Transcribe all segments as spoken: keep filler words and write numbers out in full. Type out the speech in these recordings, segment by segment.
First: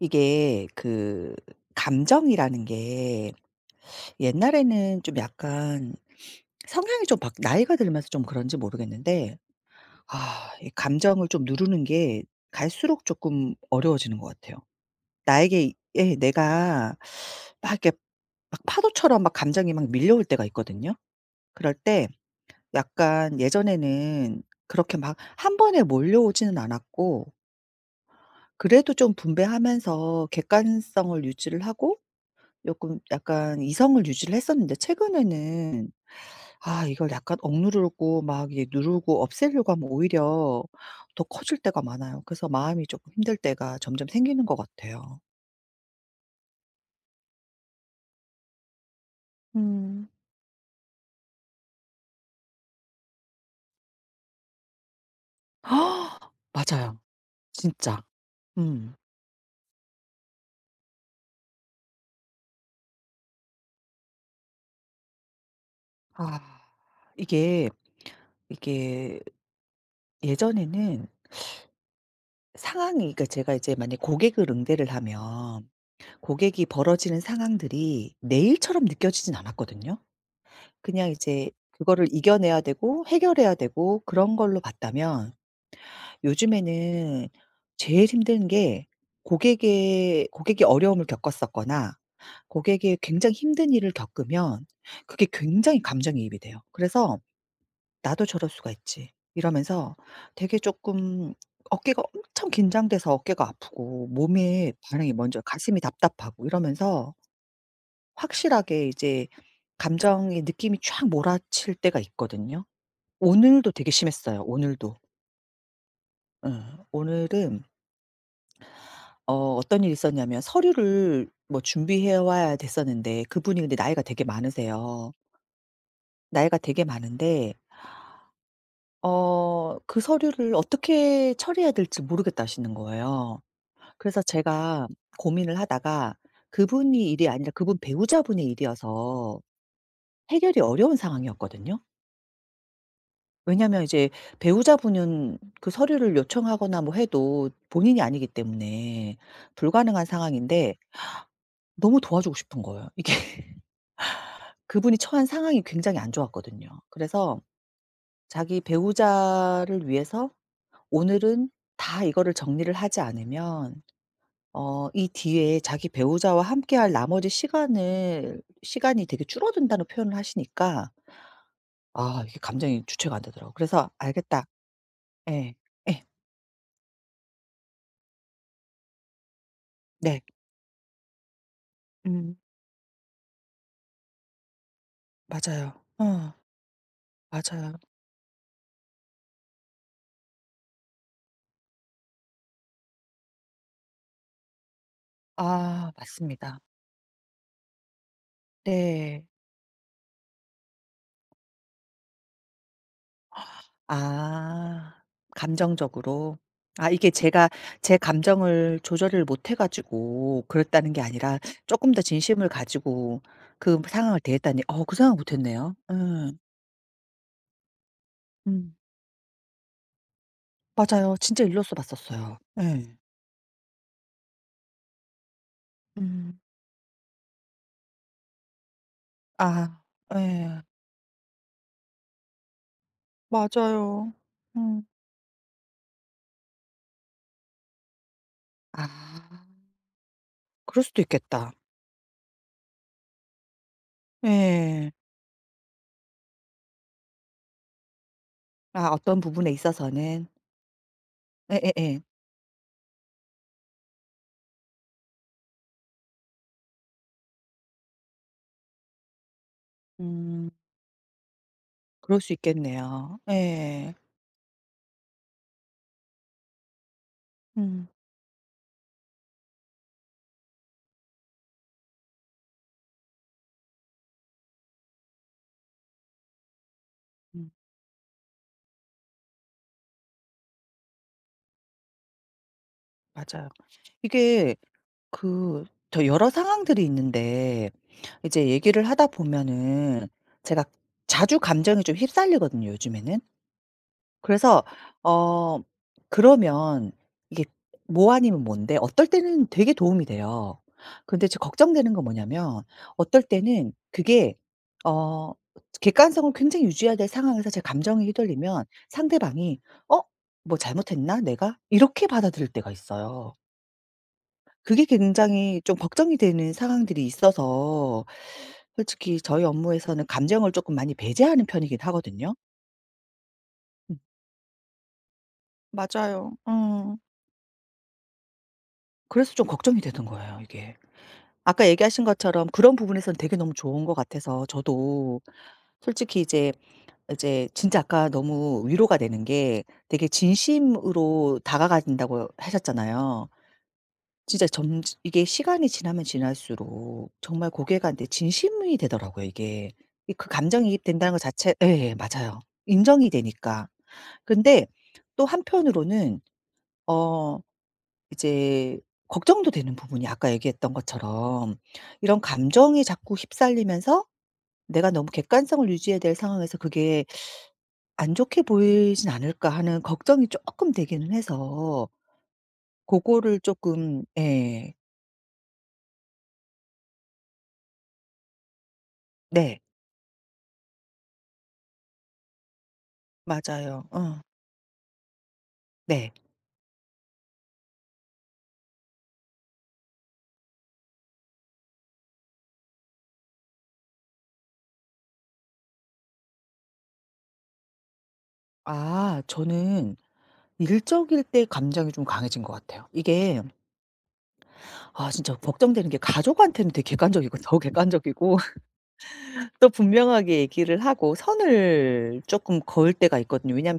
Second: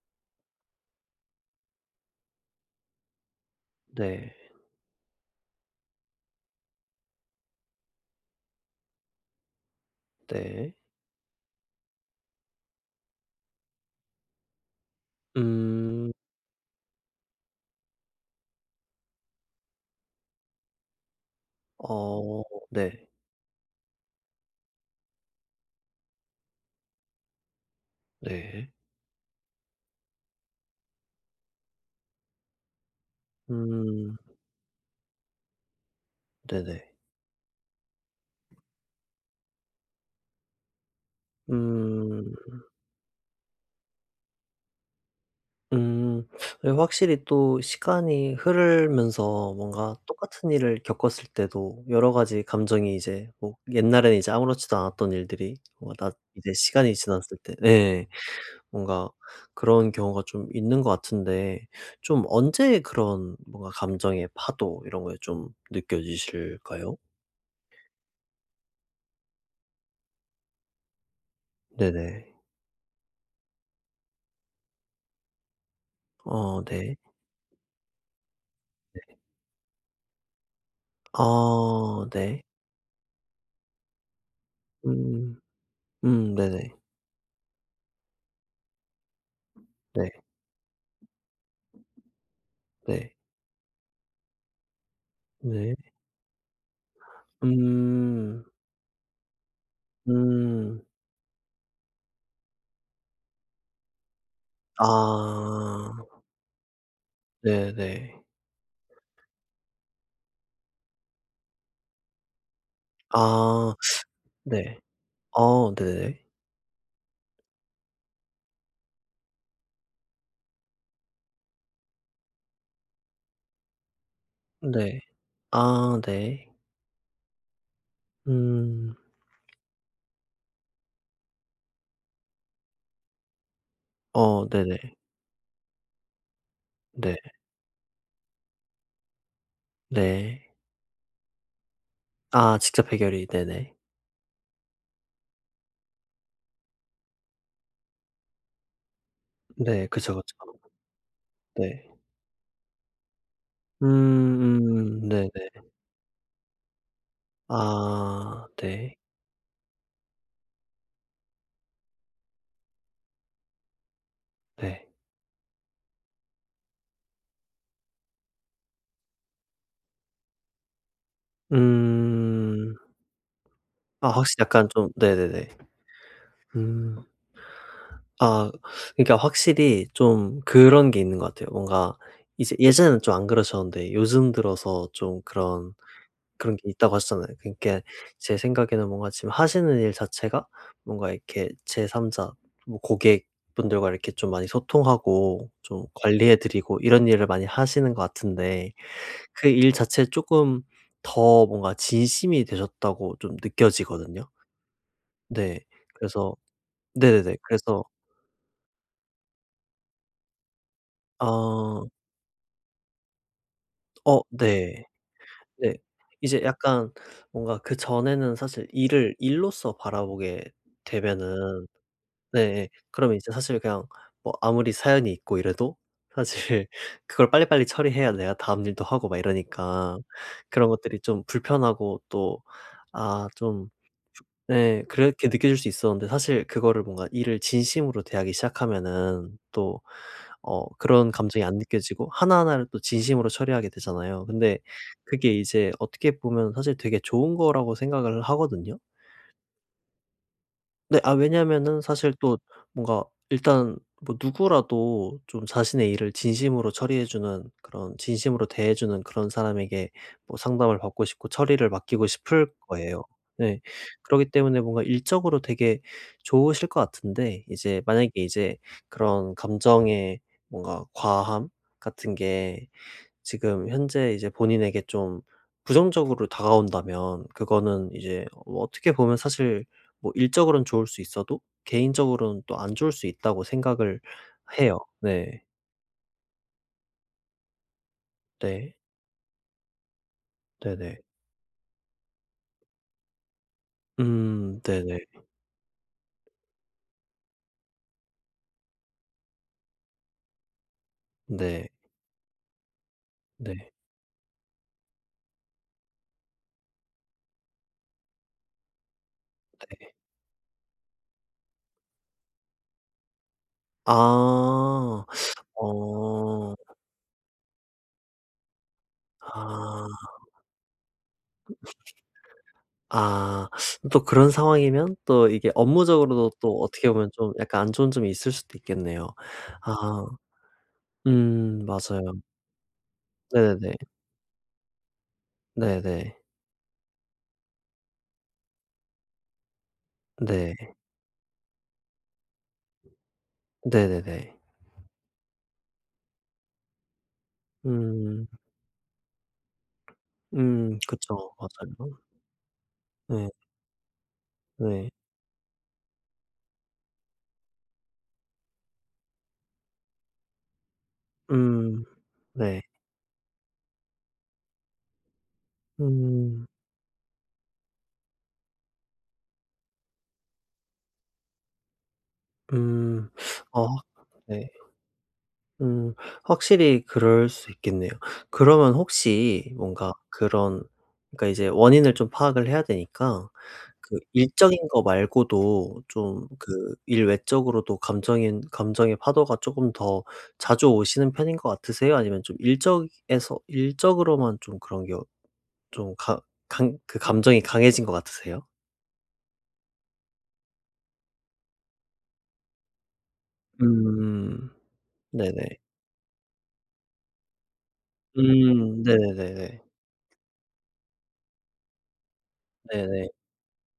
이게 그 감정이라는 게 네. 옛날에는 좀 약간 성향이 좀 바, 나이가 들면서 좀 그런지 모르겠는데 아 이 네. 감정을 좀 누르는 게 갈수록 조금 어려워지는 것 같아요. 나에게 이- 음. 예 내가 막 이렇게 막 파도처럼 막 감정이 막 밀려올 때가 있거든요. 그럴 때 어 네. 약간 예전에는 그렇게 막 한 번에 몰려오지는 않았고 네. 그래도 좀 분배하면서 객관성을 유지를 하고 요금 약간 이성을 음 유지를 했었는데 최근에는 아 네네. 이걸 약간 억누르고 막 이게 누르고 없애려고 하면 오히려 더 커질 때가 많아요. 그래서 음. 마음이 쪼끔 힘들 때가 점점 생기는 것 같아요. 음. 예, 확실히 또 시간이 흐르면서 뭔가 음. 똑같은 일을 겪었을 때도 여러 가지 감정이 이제, 뭐 옛날에는 이제 아무렇지도 않았던 일들이 뭔가 나 이제 시간이 맞아요. 지났을 때 진짜. 네. 음. 뭔가 그런 경우가 좀 있는 것 같은데, 좀 언제 그런 뭔가 감정의 파도 이런 거에 좀 아 느껴지실까요? 이게, 이게 예전에는 네네. 상황이 그러니까 제가 이제 만약에 고객을 응대를 하면 어 고객이 네. 벌어지는 상황들이 내 일처럼 느껴지진 않았거든요. 그냥 이제 어 그거를 네. 이겨내야 되고 해결해야 되고 그런 걸로 봤다면 음. 음 네네. 요즘에는 제일 힘든 게 네. 고객의 고객이 어려움을 겪었었거나 고객이 네. 굉장히 힘든 일을 겪으면 그게 네. 굉장히 감정이입이 돼요. 그래서 '나도 음. 저럴 수가 있지.' 이러면서 되게 음. 쪼끔 어깨가 엄청 긴장돼서 어깨가 아프고 몸에 반응이 먼저 가슴이 아. 답답하고 이러면서 네네. 확실하게 이제 감정의 느낌이 촥 몰아칠 때가 있거든요. 오늘도 아 되게 심했어요, 네. 오늘도. 어 네네. 응. 오늘은 어 어떤 일이 있었냐면 서류를 뭐 준비해 와야 됐었는데 그분이 근데 나이가 되게 네. 많으세요. 아 네. 나이가 되게 많은데 음. 어 그 서류를 어떻게 처리해야 될지 모르겠다 하시는 거예요. 그래서 어 네네. 제가 고민을 하다가 그분이 네. 일이 아니라 그분 배우자분의 일이어서 네. 해결이 어려운 상황이었거든요. 아 직접 해결이 네네. 왜냐면 이제 배우자분은 그 서류를 요청하거나 뭐 해도 본인이 아니기 때문에 네. 불가능한 그쵸, 그쵸. 상황인데 네. 너무 도와주고 싶은 거예요. 이게 음. 그분이 음. 처한 네네. 상황이 굉장히 안 좋았거든요. 그래서 아 자기 네. 배우자를 위해서 오늘은 다 이거를 정리를 하지 않으면 네. 어 이 뒤에 자기 배우자와 함께할 나머지 시간을 시간이 되게 줄어든다는 표현을 하시니까 아 이게 음. 감정이 주체가 안 되더라고요. 그래서 아 확실히 "알겠다." 약간 좀 예. 네네네. 예. 음. 아, 그러니까 확실히 네. 좀 그런 게 있는 것 같아요. 뭔가 음. 이제 예전에는 좀 안 그러셨는데 요즘 들어서 좀 그런, 맞아요. 어 그런 게 있다고 하셨잖아요. 맞아요. 그러니까 제 생각에는 뭔가 지금 하시는 일 자체가, 뭔가 이렇게 제삼 자 뭐 고객분들과 이렇게 좀 많이 소통하고 좀 아 관리해 맞습니다. 드리고 이런 일을 많이 하시는 것 같은데, 네. 그 일 자체에 쪼끔 더 뭔가 진심이 되셨다고 좀 느껴지거든요. 아 네. 그래서 감정적으로. 아 이게 네네네. 제가 그래서 제 감정을 조절을 못해 가지고 그랬다는 게 아니라 조금 더 아 진심을 가지고 그 상황을 어 대했다니 어 네. 그 생각 못 했네요. 네. 예. 이제 약간 뭔가 그전에는 사실 음. 일을 일로서 바라보게 맞아요. 진짜 되면은, 일로써 봤었어요. 네. 예. 그러면 이제 사실 그냥 뭐 아무리 사연이 있고 이래도 음. 사실 그걸 빨리빨리 처리해야 내가 다음 일도 하고 막 아 이러니까 예. 그런 것들이 좀 불편하고 또 아 좀 맞아요. 네 음. 그렇게 느껴질 수 있었는데, 사실 그거를 뭔가 일을 진심으로 대하기 아 시작하면은 또 어 그럴 수도 그런 감정이 있겠다. 안 느껴지고 하나하나를 또 진심으로 처리하게 되잖아요. 근데 예. 그게 이제 어떻게 보면 사실 되게 좋은 거라고 생각을 하거든요. 아 어떤 부분에 있어서는. 네. 아, 왜냐면은 예예예. 사실 또 뭔가 일단 뭐 누구라도 좀 자신의 일을 진심으로 처리해 주는, 그런 진심으로 대해 주는 그런 사람에게 뭐 음. 상담을 받고 싶고 처리를 맡기고 그럴 수 싶을 거예요. 있겠네요. 네. 예. 그러기 때문에 뭔가 일적으로 되게 좋으실 것 같은데, 이제 음. 만약에 이제 그런 감정의 뭔가 과함 같은 게 지금 현재 이제 본인에게 좀 부정적으로 다가온다면, 음. 그거는 이제 뭐 어떻게 보면 사실 뭐 일적으로는 좋을 수 있어도 개인적으로는 또 안 좋을 수 있다고 맞아요. 생각을 이게 해요. 네. 그 저 여러 상황들이 있는데 이제 네. 얘기를 하다 보면은 제가 네네. 자주 감정이 좀 휩쓸리거든요 요즘에는. 음 그래서 네네. 어 그러면 이게 뭐 아니면 뭔데 어떨 때는 되게 도움이 돼요. 근데 저 네. 걱정되는 건 뭐냐면 어떨 때는 네. 그게 어 객관성을 굉장히 유지해야 될 상황에서 제 감정이 휘둘리면 상대방이 '어 뭐 잘못했나 내가?' 이렇게 받아들일 때가 있어요. 그게 아. 굉장히 좀 걱정이 되는 어. 상황들이 있어서 솔직히 저희 아. 업무에서는 감정을 조금 많이 배제하는 편이긴 하거든요. 아. 음. 또 그런 상황이면 또 이게 맞아요. 업무적으로도 또 어떻게 음. 보면 좀 약간 안 좋은 점이 있을 수도 있겠네요. 그래서 좀 걱정이 되는 아. 거예요 이게. 음 아까 얘기하신 맞아요. 것처럼 그런 부분에선 되게 너무 네네네. 좋은 것 같아서 저도 네네. 솔직히 이제 이제 진짜 아까 너무 위로가 되는 게 되게 네. 진심으로 다가간다고 하셨잖아요. 네네네. 진짜 점 이게 시간이 지나면 지날수록 정말 고객한테 음. 진심이 되더라고요 이게. 이 그 음 감정이입 된다는 것 그쵸. 자체 예 예, 맞아요. 맞아요. 인정이 네. 되니까. 근데 네. 또 한편으로는 어 이제 걱정도 되는 부분이 아까 얘기했던 것처럼 음. 이런 감 네. 정이 자꾸 휩쓸리면서 '내가 너무 객관성을 유지해야 될 음. 상황에서 그게 안 좋게 보이진 않을까.' 하는 걱정이 조금 되기는 해서 음. 고거를 어 쪼끔 네. 예. 음. 확실히 그럴 수 있겠네요. 그러면 혹시 네. 뭔가 그런, 그러니까 이제 원인을 좀 파악을 해야 되니까, 맞아요. 그 어. 일적인 거 말고도 네. 좀 그 일 외적으로도 감정인 감정의 파도가 쪼금 더 자주 오시는 편인 것 같으세요? 아니면 좀 일적에서 일적으로만 좀 그런 게 어 좀 가 강 그 감정이 강해진 것 같으세요? 아 저는 일적일 때 감정이 좀 강해진 것 같아요. 이게 음. 아 진짜 네네. 걱정되는 게 가족한테는 되게 객관적이고 더 객관적이고 음. 네네네네. 또 분명하게 얘기를 하고 선을 쪼끔 그을 네네. 때가 있거든요 왜냐하면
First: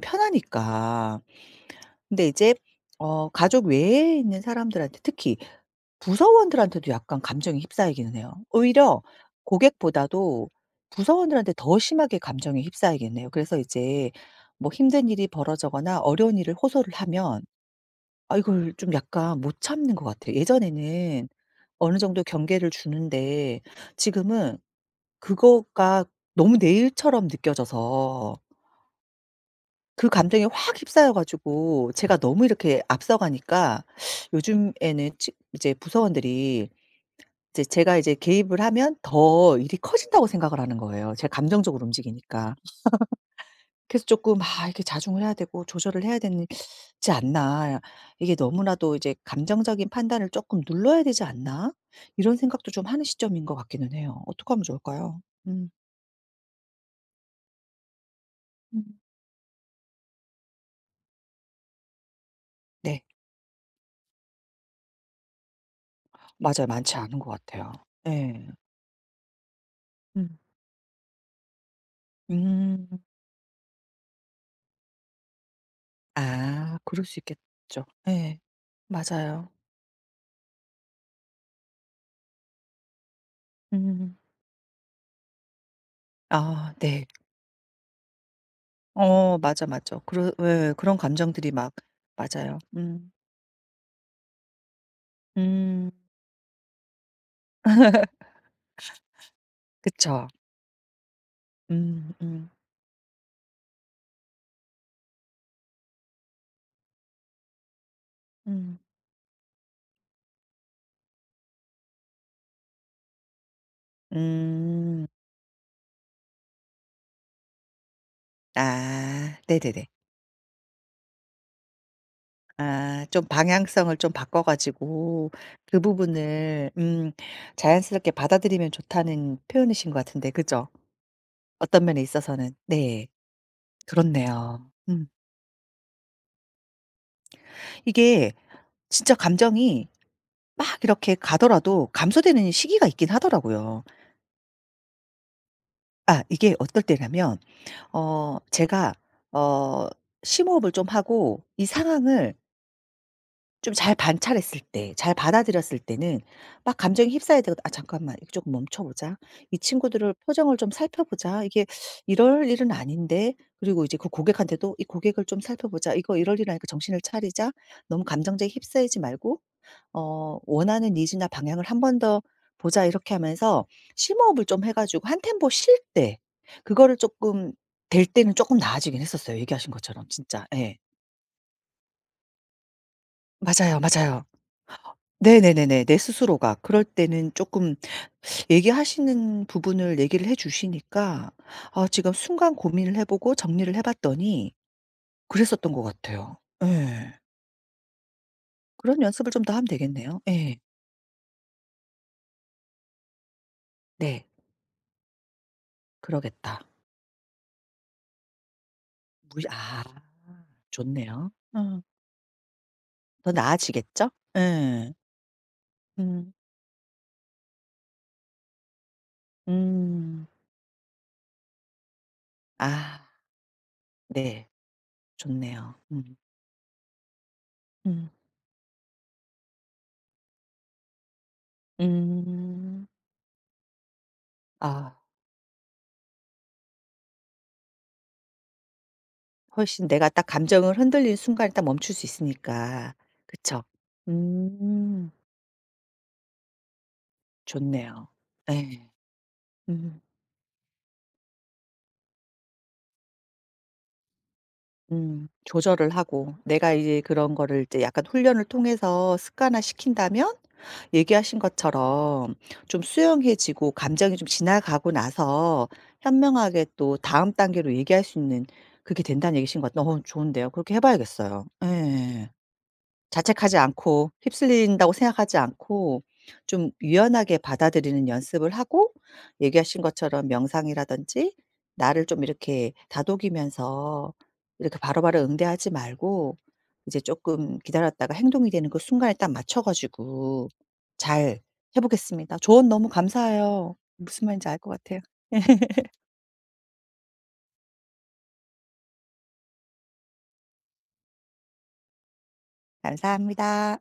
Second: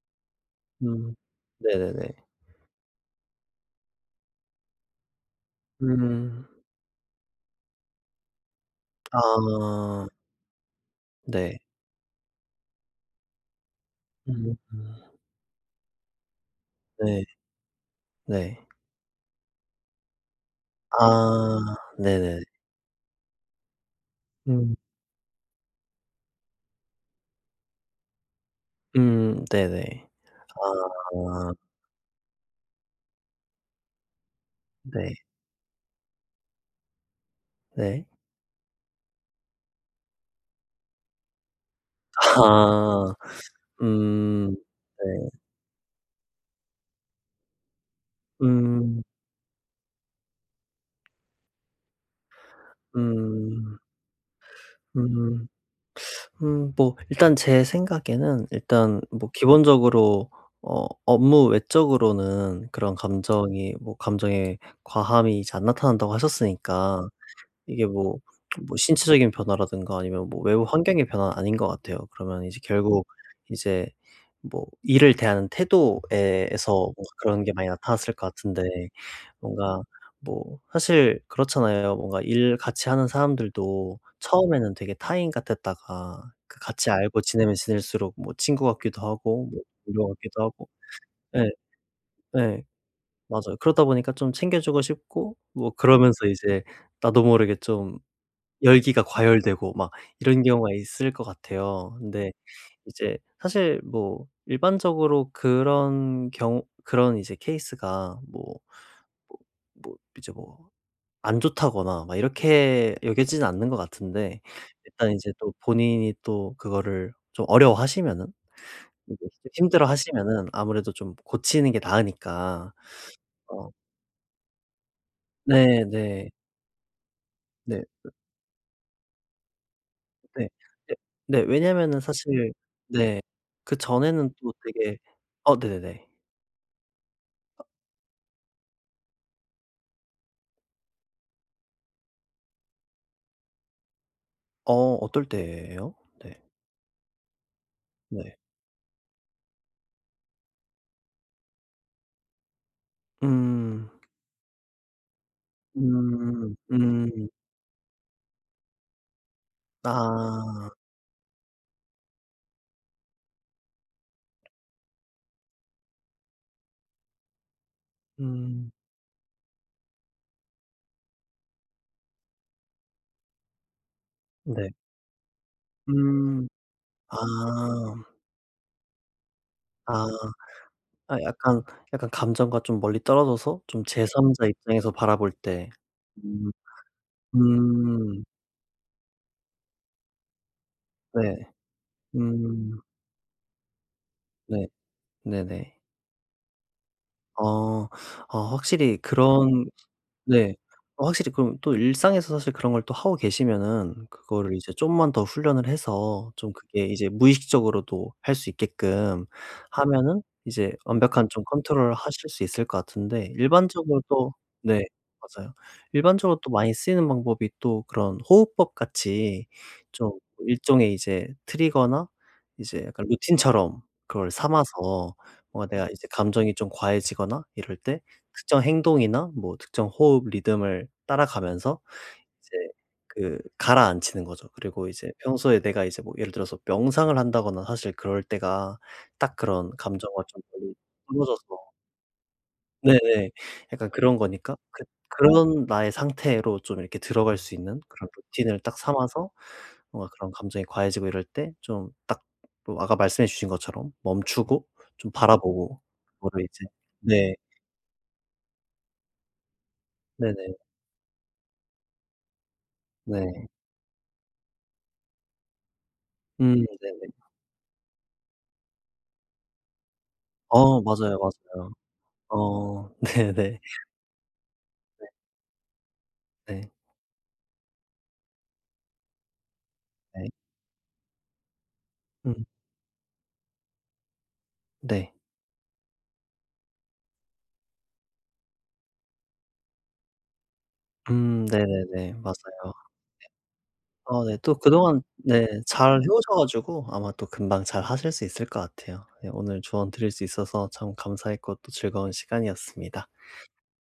음. 편하니까. 네네네. 근데 이제 어 가족 외에 있는 사람들한테 특히 음. 부서원들한테도 약간 감정이 휩싸이기는 해요. 오히려 아. 고객보다도 부서원들한테 네. 더 심하게 감정이 휩싸이기는 해요. 그래서 이제 음. 뭐 힘든 일이 벌어져거나 어려운 일을 호소를 네. 하면 아 네. 이걸 좀 약간 못 참는 것 같아요. 예전에는 아. 어느 정도 네네. 경계를 주는데 지금은 음. 그거가 너무 내 일처럼 느껴져서 음. 네네. 그 감정에 확 휩싸여 아. 가지고 제가 너무 이렇게 앞서가니까 요즘에는 네. 치 이제 부서원들이 이제 제가 네. 이제 개입을 하면 더 일이 커진다고 생각을 하는 거예요, 제가 감정적으로 움직이니까. 아. 그래서 조금 음. '아 이렇게 자중을 네. 해야 되고 조절을 해야 되지 않나. 이게 너무나도 음. 이제 감정적인 판단을 조금 눌러야 되지 않나?' 이런 생각도 좀 하는 시점인 것 음. 같기는 해요. 어떻게 하면 좋을까요? 음. 음. 음, 뭐 일단 제 생각에는 음. 일단 뭐 기본적으로 어 업무 외적으로는 그런 네. 감정이 뭐 감정의 과함이 잘 안 나타난다고 맞아요. 많지 하셨으니까 않은 것 같아요. 이게 뭐, 예. 뭐 신체적인 변화라든가 아니면 음. 뭐 외부 환경의 변화는 아닌 것 같아요. 그러면 이제 음. 결국 이제 뭐 일을 대하는 태도에 에서 아 뭔가 그럴 수 그런 게 많이 있겠죠. 나타났을 것 예. 같은데, 맞아요. 뭔가 뭐 사실 그렇잖아요. 뭔가 일 같이 하는 사람들도 음. 처음에는 되게 타인 같았다가 그 아 같이 네. 알고 지내면 지낼수록 뭐 친구 같기도 어 하고 뭐 맞아, 맞아. 동료 그러 같기도 하고. 예 그런 감정들이 예. 막 맞아요. 예. 음. 맞아요. 그러다 보니까 좀 챙겨 주고 싶고 뭐 음. 그러면서 이제 나도 모르게 좀 열기가 과열되고 막 그쵸. 이런 경우가 있을 것 같아요. 음 근데 음. 이제 사실 뭐 일반적으로 그런 경우 그런 이제 케이스가 뭐 음. 뭐 뭐 이제 뭐 안 좋다거나 막 이렇게 여겨지진 않는 것 같은데, 음. 일단 이제 또 본인이 또 그거를 좀 어려워하시면은, 이제 아 네네네. 힘들어하시면은 아무래도 좀 고치는 게 나으니까. 아 좀 어 방향성을 좀 바꿔 가지고 그 네 네. 부분을 음 네 자연스럽게 받아들이면 좋다는 표현이신 것 같은데 네. 그죠? 네네, 어떤 왜냐면은 면에 사실 있어서는. 네. 네 그전에는 또 그렇네요. 되게 음. 어 네네네. 이게 진짜 감정이 막 이렇게 가더라도 감소되는 시기가 있긴 하더라고요. 어, 어떨 때예요? 아 네. 이게 어떨 때냐면 네. 어 제가 어 심호흡을 좀 하고 이 상황을 좀 음. 잘 관찰했을 때 잘 받아들였을 때는 음. 막 감정에 음. 휩싸여야 되거든. '아 잠깐만. 이거 멈춰 보자. 이 친구들을 표정을 좀 아. 살펴보자. 이게 이럴 일은 아닌데.' 그리고 이제 그 고객한테도 '이 고객을 좀 살펴보자. 이거 이럴 일 아니까 정신을 차리자. 너무 감정적에 음. 휩싸이지 말고 어 원하는 니즈나 방향을 한 번 더 보자.' 이렇게 하면서 심호흡을 좀 네. 해 가지고 한 템포 쉴 때 음. 그거를 조금 아. 될 때는 조금 나아지긴 했었어요 얘기하신 아. 것처럼 진짜. 예. 아 약간, 약간 감정과 좀 멀리 떨어져서 맞아요, 좀 맞아요. 제삼 자 입장에서 바라볼 때. 네네네네. 내 음. 스스로가 그럴 때는 조금 음. 얘기하시는 부분을 얘기를 해 주시니까 네. 아 지금 순간 음. 고민을 해 보고 정리를 해 봤더니 네. 그랬었던 네네. 것 같아요. 예. 어. 어 확실히 그런 연습을 좀 더 하면 그런 되겠네요. 네. 예. 어 확실히, 그럼 또 일상에서 사실 그런 걸 또 하고 계시면은 네. 그거를 이제 좀만 더 훈련을 해서 좀 그러겠다. 그게 이제 무의식적으로도 할 수 있게끔 무의 아 하면은 이제 완벽한 좋네요. 좀 어. 컨트롤을 하실 수 있을 것 같은데, 더 일반적으로 나아지겠죠? 또 네. 예. 맞아요. 음. 일반적으로 또 많이 쓰이는 방법이 또 그런 호흡법 같이 좀 음. 일종의 이제 트리거나 이제 아 약간 루틴처럼 그걸 네. 삼아서 뭔가 좋네요. 내가 이제 음. 감정이 좀 과해지거나 이럴 때 음. 특정 행동이나 뭐 특정 호흡 리듬을 따라가면서 이제 음. 그 가라앉히는 거죠. 그리고 아. 이제 평소에 내가 이제 뭐 예를 들어서 명상을 한다거나 사실 그럴 때가 딱 그런 훨씬 내가 딱 감정과 좀 멀리 감정을 흔들리는 떨어져서 순간에 딱 멈출 수 있으니까. 네네. 그쵸? 약간 그런 거니까 그, 음. 그런 나의 상태로 좀 이렇게 들어갈 수 있는 좋네요. 그런 루틴을 딱 예. 삼아서 음. 뭔가 그런 감정이 과해지고 이럴 때 좀 딱, 뭐 아까 말씀해 주신 것처럼 멈추고 좀 음. 바라보고 조절을 하고 그거를 이제 내가 이제 그런 네. 거를 이제 약간 훈련을 통해서 습관화 시킨다면 네네. 얘기하신 것처럼 좀 네. 수용해지고 감정이 좀 지나가고 나서 음 현명하게 또 네네. 다음 단계로 얘기할 수 있는 그게 된다는 얘기신 것 같아요. 어 좋은데요. 그렇게 해 어 맞아요, 봐야겠어요. 맞아요. 예. 어 자책하지 네네. 않고 휩쓸린다고 생각하지 않고 좀 네. 유연하게 받아들이는 연습을 하고 얘기하신 것처럼 네. 명상이라든지 나를 좀 음 이렇게 다독이면서 이렇게 네. 바로바로 응대하지 말고 이제 조금 기다렸다가 행동이 되는 그 순간에 딱 맞춰 가지고 잘 음 해 네네네. 보겠습니다. 조언 맞아요. 너무 감사해요. 어 무슨 네. 말인지 알 또 것 같아요. 그동안 네 잘 해 오셔 가지고 아마 또 금방 잘 하실 수 있을 것 같아요. 네 오늘 조언 드릴 수 있어서 참 감사했고 또 즐거운 시간이었습니다. 감사합니다.